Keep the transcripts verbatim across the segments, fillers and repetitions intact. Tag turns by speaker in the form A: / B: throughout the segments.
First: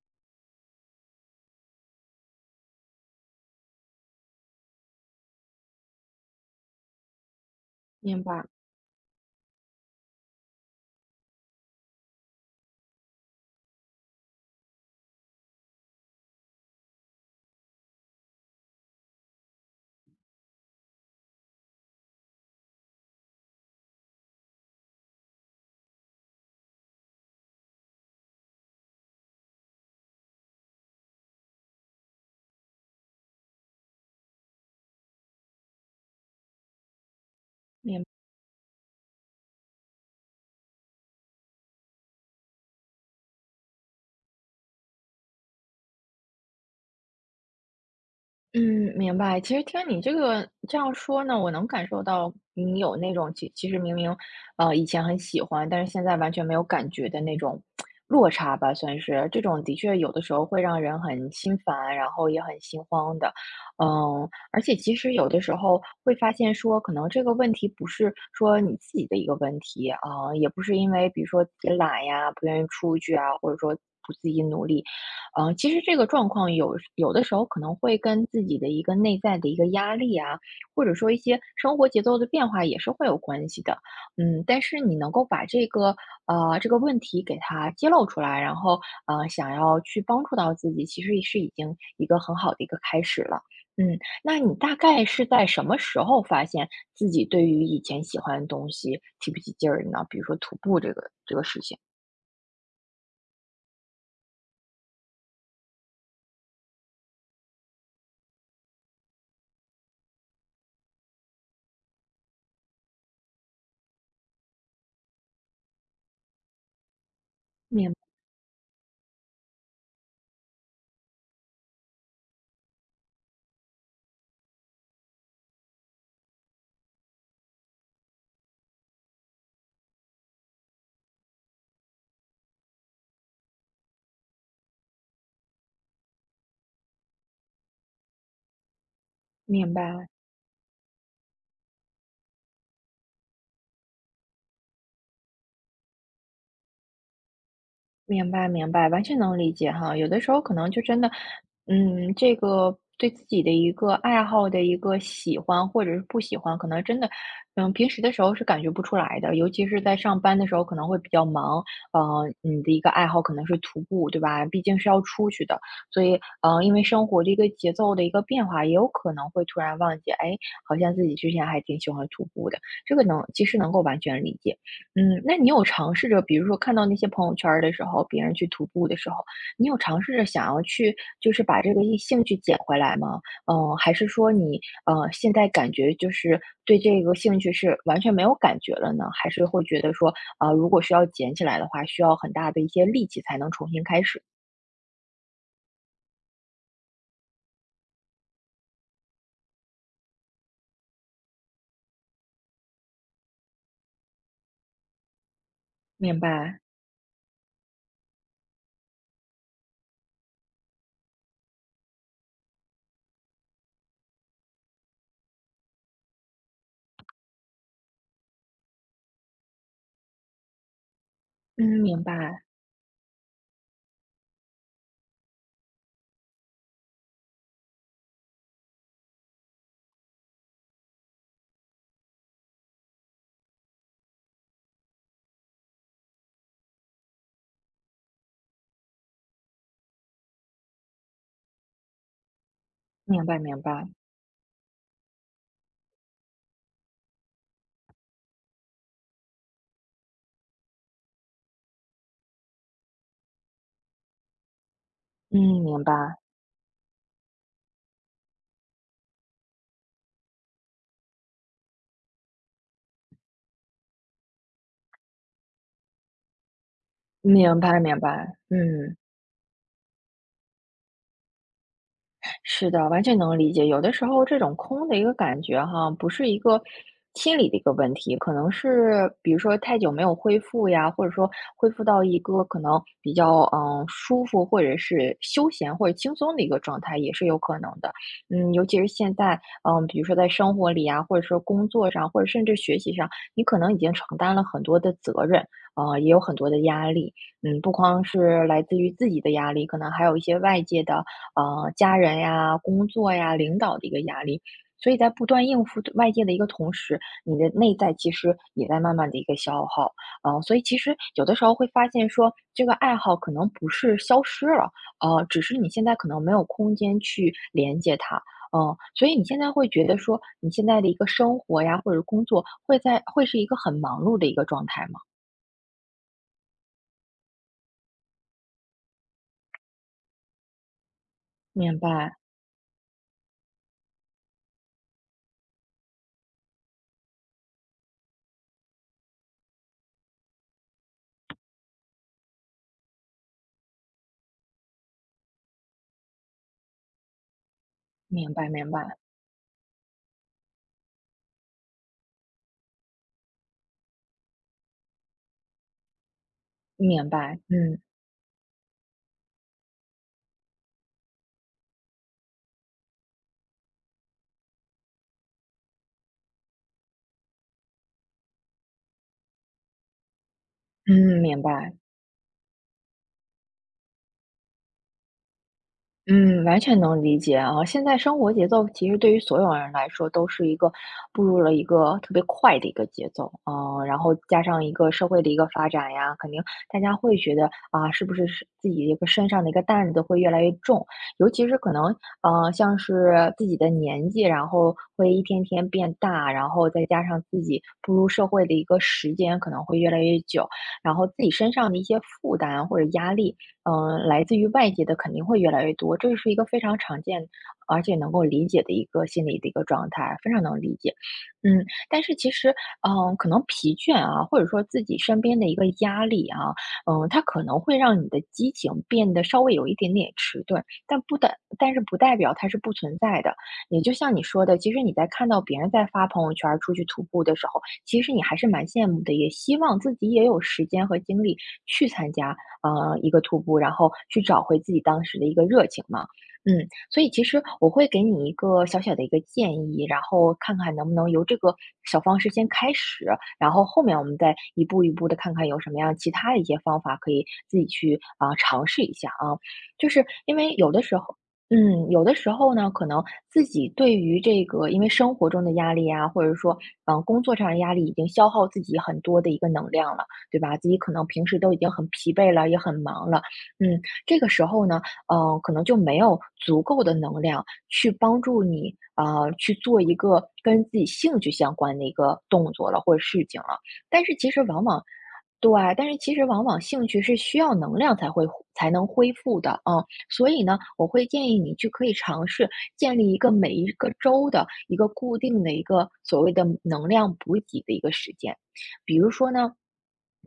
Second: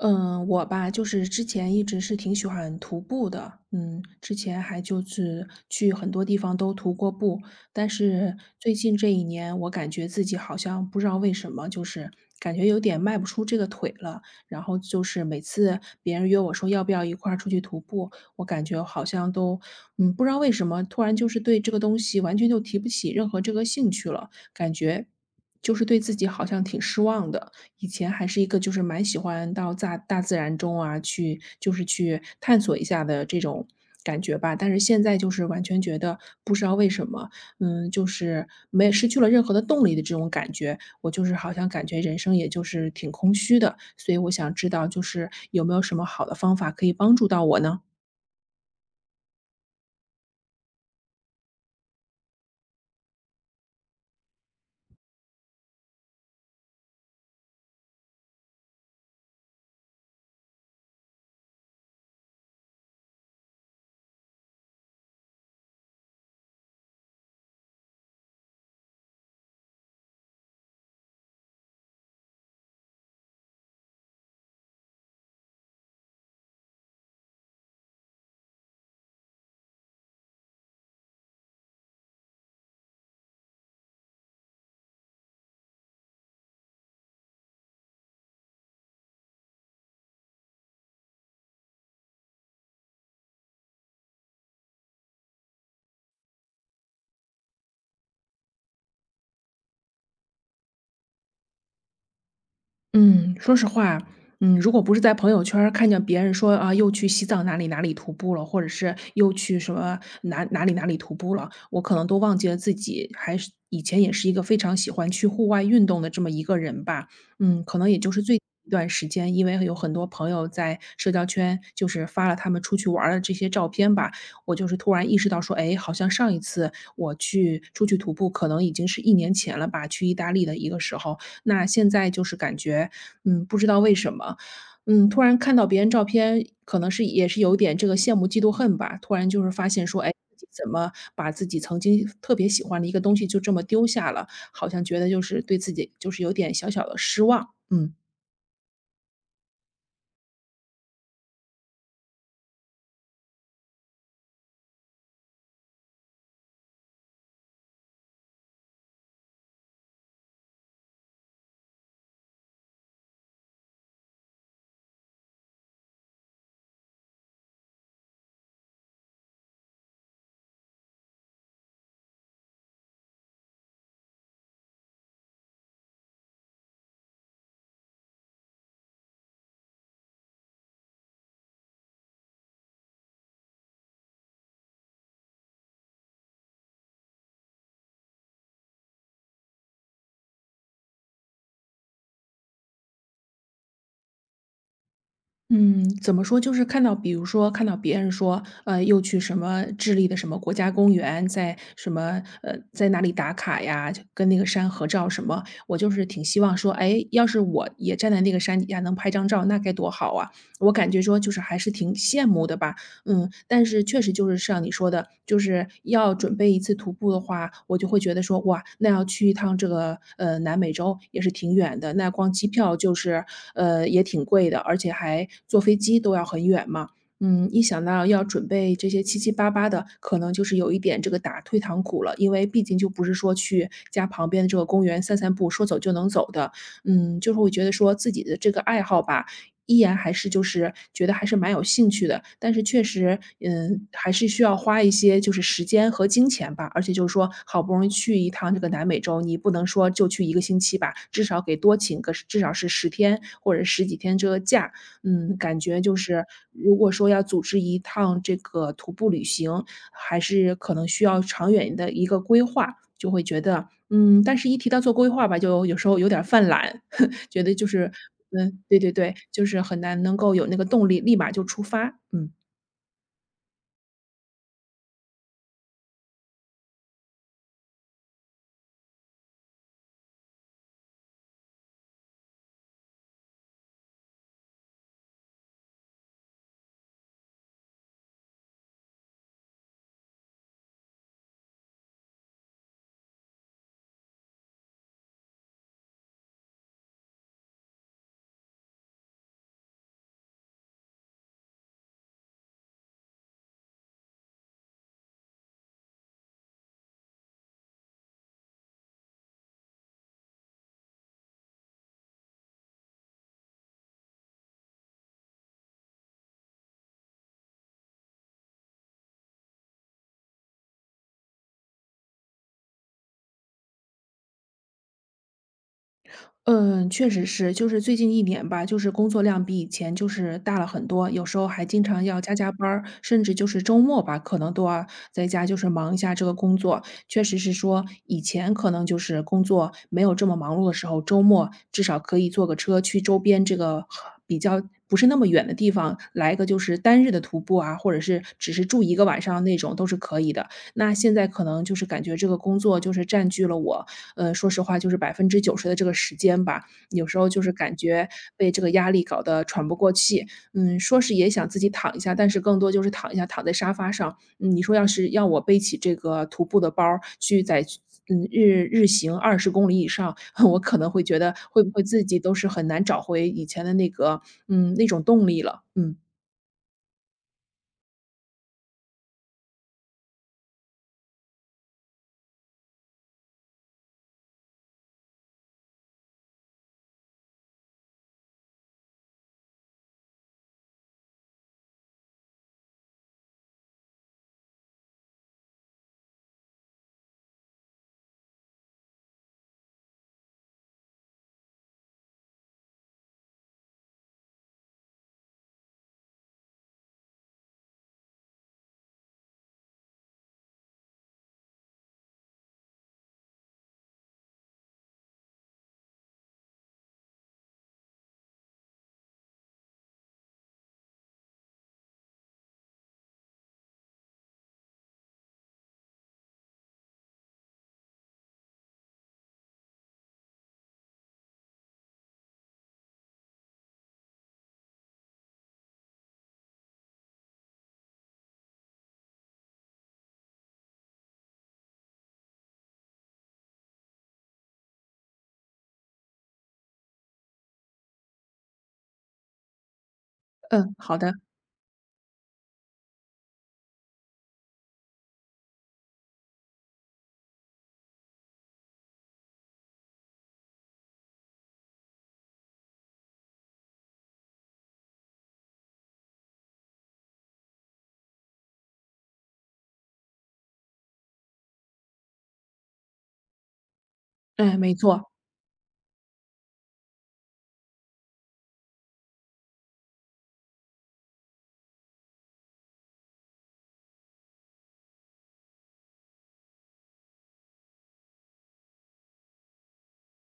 A: 嗯，我吧，就是之前一直是挺喜欢徒步的，嗯，之前还就是去很多地方都徒过步，但
B: 明
A: 是
B: 白，
A: 最近这一年，我感觉自己好像不知道为什么，就是感觉有点迈不出这个腿了。然后就是每次别人约我说要不要一块儿出去徒步，我感觉好像都，嗯，不知道为什么，突然就是对这个东西完全就提不起任何这个兴趣了，感觉就是对自己好像挺失望的。以前还是一个就是蛮喜欢到大大自然中啊，去就是去探索一下的这种感觉吧。但是现在就是完全觉得不知道为什么，嗯，
B: 明
A: 就是没失去了任何的动力的这种感觉。我就是好像感觉人生也就是挺空虚的，所以我想知道就是有没有什么好的方法可以帮助到我呢？
B: 嗯，明白。其实听你这个这样说呢，我能感受到你有那种其其实明明，呃，以前很喜欢，但是现在完全没有感觉的那种落差吧，算是。这种的确有的时候会让人很心烦，然后也很心慌的。嗯，而且其实有的时候会发现说，可能这个问题不是说你自己的一个问题啊，也不是因为比如说自己懒呀，不愿意出去啊，或者说不自己努力。嗯，其实这个状况有有的时候可能会跟自己的一个内在的一个压力啊，或者说一些生活节奏的变化也是会有关系的。嗯，但是你能够把这个呃这个问题给它揭露出来，然后呃想要去帮助到自己，其实是已经一个很好的一个开始了。嗯，那你大概是在什么时候发现自己对于以前喜欢的东西提不起劲儿呢？比如说徒步这个这个事情，
A: 嗯，说实话，嗯，如果不是在朋友圈儿看见别人说啊，又去西藏哪里哪里徒步了，或者是又去什么哪哪里哪里徒步了，我可能都忘记了自己还是以前也是一个非常喜欢去户外运动的这么一个人吧。嗯，可能
B: 明
A: 也就是最近一段时间，因为有很多朋友在社交圈就是发了他们出去玩儿的这些照片吧，我就是突然意识到说，哎，好像上一次我去出去徒步，可能已经是一年前了吧，去意大利的一个时候。那现在就是感觉，嗯，不知道为什么，嗯，突然看到别人照片，可能是也是有点这个羡慕嫉妒恨吧，突然就是发
B: 明
A: 现说，
B: 白。
A: 哎，自己怎么把自己曾经特别喜欢的一个东西就这么丢下了，好像觉得就是对自己就是有点小小的失望，嗯。
B: 明白，明白，完全能理解哈。有的时候可能就真的，嗯，这个对自己的一个爱好的一个喜欢或者是不喜欢，可能真的，嗯，平时的时候是感觉不出来的。尤其是在上班的时候，可能会比较忙。呃，你的一个爱好可能是徒步，对吧？毕竟是要出去的，所以，呃，因为生活的一个节奏的一个变化，也有可能会突然忘记，哎，好像自己之前还挺喜欢徒步的。这个能，其实能够完全理解。嗯，那你有尝试着，比如说看到那些朋友圈儿的时候，别人去徒步的时候，你有尝试着想要去，就是把这个一兴趣捡回来吗？嗯，还是说你呃现在感觉就是对这个兴趣是完全没有感觉了呢？还是会觉得说啊，呃如果需要捡起来的话，需要很大的一些力气才能重新开始？
A: 嗯，怎么说？就是看到，比如说看到别人说，呃，又去什么智利的什么国家公园，在什么呃，在哪里打卡呀，就跟那个山合照什么，我就是
B: 明
A: 挺希望
B: 白，
A: 说，哎，要是我也站在那个山底下能拍张照，那该多好啊！我感觉说，就是还是挺羡慕的吧。嗯，但是确实就是像你说的，就是要准备一次徒步的话，我就会觉得说，哇，那要去一趟这个呃南美洲也是挺远
B: 嗯，
A: 的，
B: 明
A: 那光
B: 白，
A: 机票就是呃也挺贵的，而且还坐飞机都要很远嘛。嗯，一想到要准备这些七七八八的，可能就是有一点这个打退堂鼓了，因为毕竟就不是说去家旁边的这个公园散散步，说走就能走的。嗯，就是会觉得说自己的这个爱好吧，依然还是就是觉得还是蛮有兴趣的，但是确实，
B: 明白，明
A: 嗯，
B: 白，
A: 还是需要花一些就是时间和金钱吧。而且就是说，好不容易去一趟这个南美洲，你不能说就去一个星期吧，至少给多请个至少是十天或者十几天这个假。嗯，
B: 嗯，
A: 感觉
B: 明白，
A: 就是如果说要组织一趟这个徒步旅行，还是可能需要长远的一个规划，就会觉得，嗯，但是一提到做规划吧，就有时候有点儿犯懒。觉得
B: 明
A: 就
B: 白，
A: 是
B: 明白，
A: 嗯，对对
B: 嗯。
A: 对，就是很难能够有那个动力立马就出发，嗯。
B: 是的，完全能理解。有的时候这种空的一个感觉哈，不是一个心理的一个问题，可能是比如说太久没有恢复呀，或者说恢复到一个可能比较嗯舒服，或者是休闲或者轻松的一个状态，也是有可能的。嗯，尤其是现在，嗯，比如说在生活里啊，或者说工作上，或者甚至学习上，你可能已经承担了很多的责任，啊、也有很多的压力。嗯，不光是来自于自己的压力，可能还有一些外界的。呃，家人呀、工作呀、领导的一个压力。所以在不断应付外界的一个同时，你的内在其实也在慢慢的一个消耗，呃，所以其实有的时候会发现说，这个爱好可能不是消失了，呃，只是你现在可能没有空间去连接它，嗯，所以你现在会觉得说，你现在的一个生活呀，或者工作，会在会是一个很忙碌的一个状态吗？
A: 嗯，确实是，就是最近一年吧，就是工作量比以前就是大了很多，有时候还
B: 明
A: 经常
B: 白，
A: 要加加班儿，甚至就是周末吧，可能都要在家就是忙一下这个工作。确实是说，以前可能就是工作没有这么忙碌的时候，周末至少可以坐个车去周边这个比较不是那么远的地方，来个就是单日的徒步啊，或者是
B: 明白，
A: 只是
B: 明
A: 住一
B: 白，
A: 个晚上那种都是可以的。那现在可能就是感觉这个工作就是占据了我，呃，说实话就是百分之九十的这个时间吧，有
B: 明
A: 时候
B: 白，
A: 就是感
B: 嗯
A: 觉被这个压力搞得喘不过气。嗯，说是也想自己躺一下，但是更多就是躺一下，躺在沙发上。嗯，你说要是要我背起这个徒步的包儿去在嗯，日日行二十公里以上，我可能会觉
B: 嗯，
A: 得
B: 明
A: 会不
B: 白。
A: 会自己都是很难找回以前的那个嗯，那种动力了。嗯，
B: 嗯，完全能理解啊。现在生活节奏其实对于所有人来说都是一个步入了一个特别快的一个节奏，嗯，然后加上一个社会的一个发展呀，肯定大家会觉得啊，是不是是自己一个身上的一个担子会越来越重，尤其是可能呃，像是自己的年纪，然后会一天天变大，然后再加上自己步入社会的一个时间可能会越来越久，然后自己身上的一些负担或者压力。嗯，来自于外界的肯定会越来越多，这是一个非常常见，而且能够理解的一个心理的一个状态，非常能理解。嗯，但是其实，嗯，可能疲倦啊，或者说自己身边的一个压力啊，嗯，它可能会让你的激情变得稍微有一点点迟钝，但不代，但是不代表它是不存在的。也就像你说的，其实你在看到别人在发朋友圈儿出去徒步的时候，其实你还是蛮羡慕的，也希望自己也有时间和精力去参加。呃，一个徒步，然后去找回自己当时的一个热情嘛。嗯，所以其实我会给你一个小小的一个建议，然后看看能不能由这个小方式先开始，然后后面我们再一步一步的看看有什么样其他的一些方法可以自己去啊、尝试一下啊。就是因为有
A: 嗯，
B: 的
A: 好
B: 时
A: 的，
B: 候。嗯，有的时候呢，可能自己对于这个，因为生活中的压力啊，或者说，嗯、工作上的压力，已经消耗自己很多的一个能量了。对吧？自己可能平时都已经很疲惫了，也很忙了，嗯，这个时候呢，嗯，可能就没有足够的能量去帮助你，啊呃去做一个跟自己兴趣相关的一个动作了，或者事情了。但是其实
A: 哎，
B: 往
A: 没
B: 往
A: 错，
B: 对，但是其实往往兴趣是需要能量才会恢才能恢复的，嗯，所以呢，我会建议你去可以尝试建立一个每一个周的一个固定的一个所谓的能量补给的一个时间，比如说呢，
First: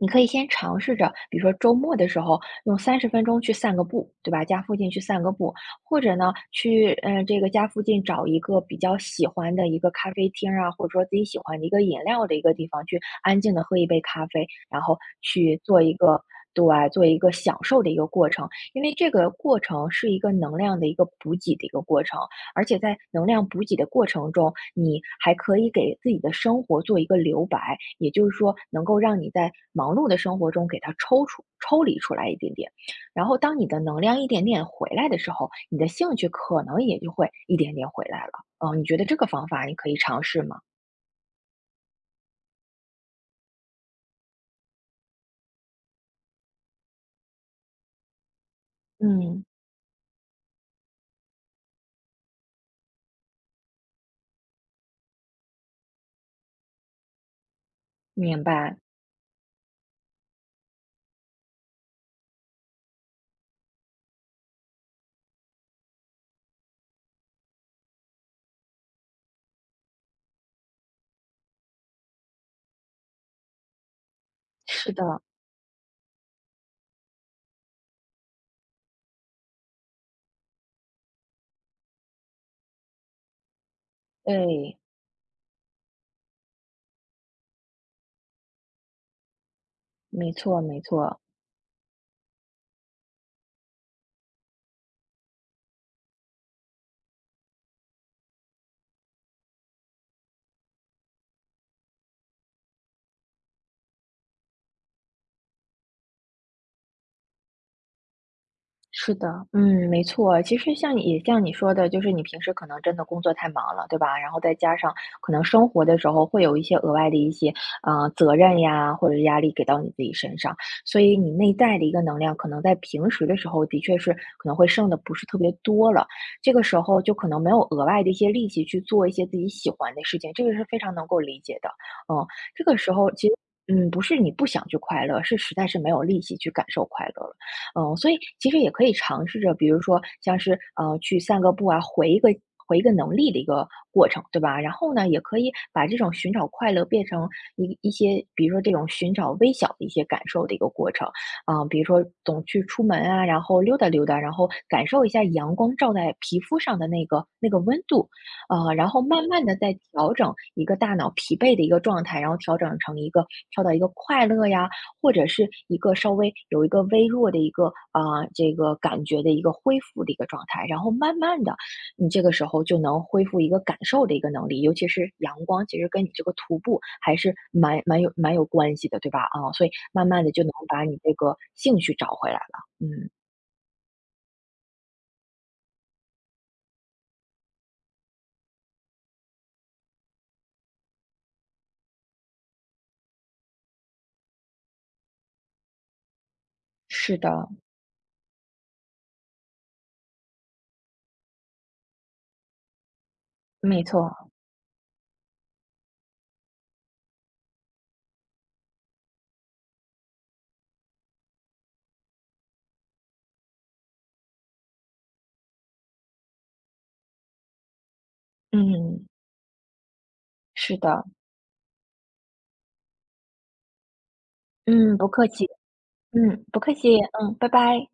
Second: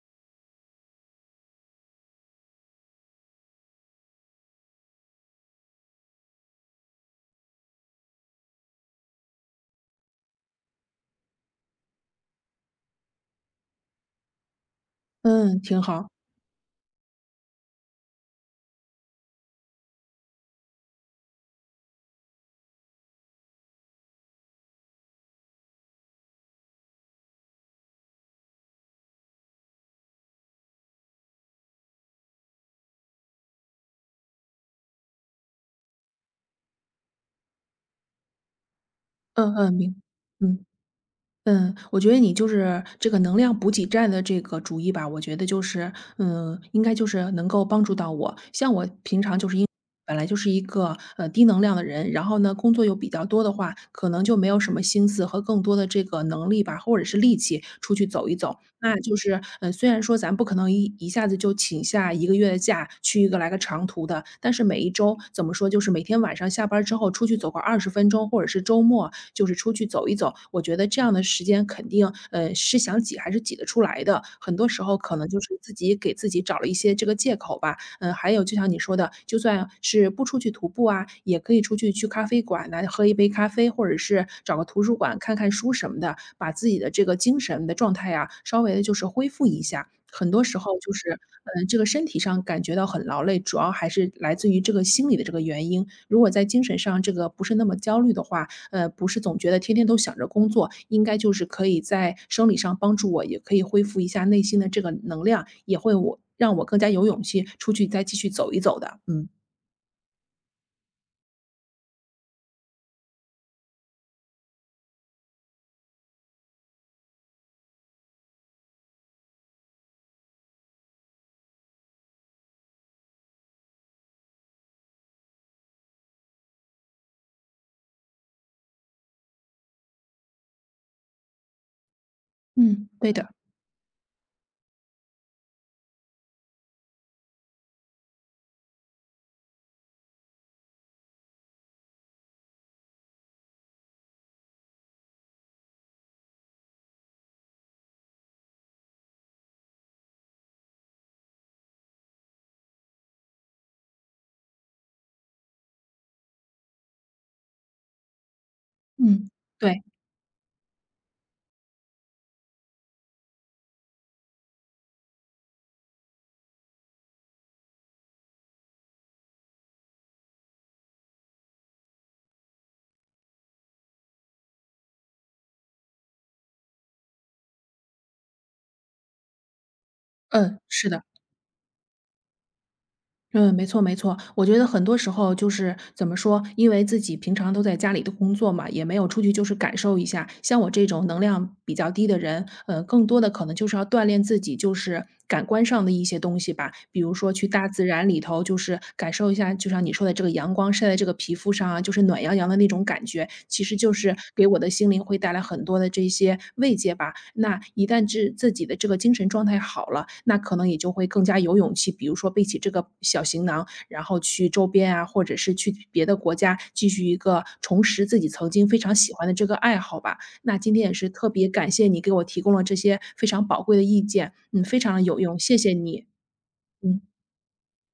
B: 你可以先尝试着，比如说周末的时候用三十分钟去散个步，对吧？家附近去散个步，或者呢，去嗯、呃这个家附近找一个比较喜欢的一个咖啡厅啊，或者说自己喜欢的一个饮料的一个地方，去安静的喝一杯咖啡，然后
A: 嗯，
B: 去
A: 挺
B: 做一
A: 好，
B: 个。对，做一个享受的一个过程，因为这个过程是一个能量的一个补给的一个过程。而且在能量补给的过程中，你还可以给自己的生活做一个留白，也就是说，能够让你在忙碌的生活中给它抽出、抽离出来一点点。然后，当你的能量一点点回来的时候，你的兴趣可能也就会一点点回来了。嗯，你觉得这个方
A: 嗯
B: 法
A: 嗯，
B: 你可
A: 明
B: 以尝试吗？
A: 嗯。嗯，我觉得你就是这个能量补给站的这个主意吧，我觉得就是，嗯，应该就是能够帮助到我。像我平常
B: 嗯，
A: 就是因本来就是一个呃低能量的人，然后呢工作又比较多的话，可能就没有什么心思和更多的这个能力吧，或者是力气出去走一
B: 明
A: 走。
B: 白，
A: 那就是，嗯，虽然说咱不可能一一下子就请下一个月的假去一个来个长途的，但是每一周怎么说，就是每天晚上下班之后出去走个二十分钟，或者是周末就是出去走一走。我觉得这样的时间肯定，呃，是想挤还是挤得出来的。很多时
B: 是
A: 候可
B: 的，
A: 能就是自己给自己找了一些这个借口吧。嗯，还有就像你说的，就算是不出去徒步啊，也可以出去去咖啡馆呐，喝一杯咖啡，或者是找个
B: 对，
A: 图书馆看看书什么的，把自己的这个精神的状态啊，稍微的就是恢复一下。很
B: 没
A: 多时
B: 错，
A: 候
B: 没
A: 就是，
B: 错。
A: 嗯，这个身体上感觉到很劳累，主要还是来自于这个心理的这个原因。如果在精神上这个不是那么焦虑的话，呃，不是总觉得天天都想着工作，应该就是可以在生理上帮助我，也可以恢复一下内心的这个能量，也会我让我更加有勇气出去再继续走一走的。
B: 是
A: 嗯，
B: 的，嗯，没错。其实像你也像你说的，就是你平时可能真的工作太忙了，对吧？然后再加上可能生活的时候会有一些额外的一些呃责任呀，或者是压力给到你自己身上，所以你内在的一个能量，可能在平时的时候的确是可能会剩的不是特别多了。这个时候就可能没有额外的一些力气去做一些自己喜欢的事情，这个是非常能够理解的。嗯，这个
A: 嗯，
B: 时候
A: 对的，
B: 其实嗯不是你不想去快乐，是实在是没有力气去感受快乐了。嗯，所以其实也可以尝试着，比如说像是呃去散个步啊，回一个回一个能力的一个过程，对吧？然后呢，也可以把这种寻找快乐变成一一些，比如说这种寻找微小的一些感受的一个过程，啊、比如说总去出门啊，然后溜达溜达，然后感受一下阳光照在皮肤上的那个那个温度，呃，然后慢
A: 嗯。
B: 慢的再
A: 对，
B: 调整一个大脑疲惫的一个状态，然后调整成一个跳到一个快乐呀，或者是一个稍微有一个微弱的一个啊、呃这个感觉的一个恢复的一个状态，然后慢慢的，你这个时候就能恢复一个感受的一个能力，尤其是阳光，其实跟你这个徒步还是蛮蛮有蛮有关系的，对吧？啊、所以慢慢的就能
A: 嗯，
B: 把
A: 是
B: 你
A: 的。
B: 这个兴趣找回来了。嗯，
A: 嗯，没错没错，我觉得很多时候就是怎么说，因为自己平常都在家里的工作嘛，也没有出去就是感受一下。像我这种能量比较低的人，呃，更多的可能就是要锻炼自己，就是感官上的一些东西吧，比如
B: 是
A: 说去
B: 的，
A: 大自然里头就是感受一下，就像你说的这个阳光晒在这个皮肤上啊，就是暖洋洋的那种感觉，其实
B: 没
A: 就是
B: 错，
A: 给我的心灵会带来很多的这些慰藉吧。那一旦自自己的这个精神状态好了，那可能也就会更加有勇气，比如说背起这个小行囊，然后去周边啊，或者是去别的国家，继续一个重拾自己曾经非常
B: 嗯，
A: 喜欢的这个爱好吧。那今
B: 是
A: 天也
B: 的，
A: 是特别感谢你给我提供了这些非常宝贵的意见，嗯，非常
B: 嗯，
A: 的
B: 不
A: 有
B: 客
A: 用，
B: 气，
A: 谢谢你，
B: 嗯，不客气，
A: 嗯。
B: 嗯，拜拜。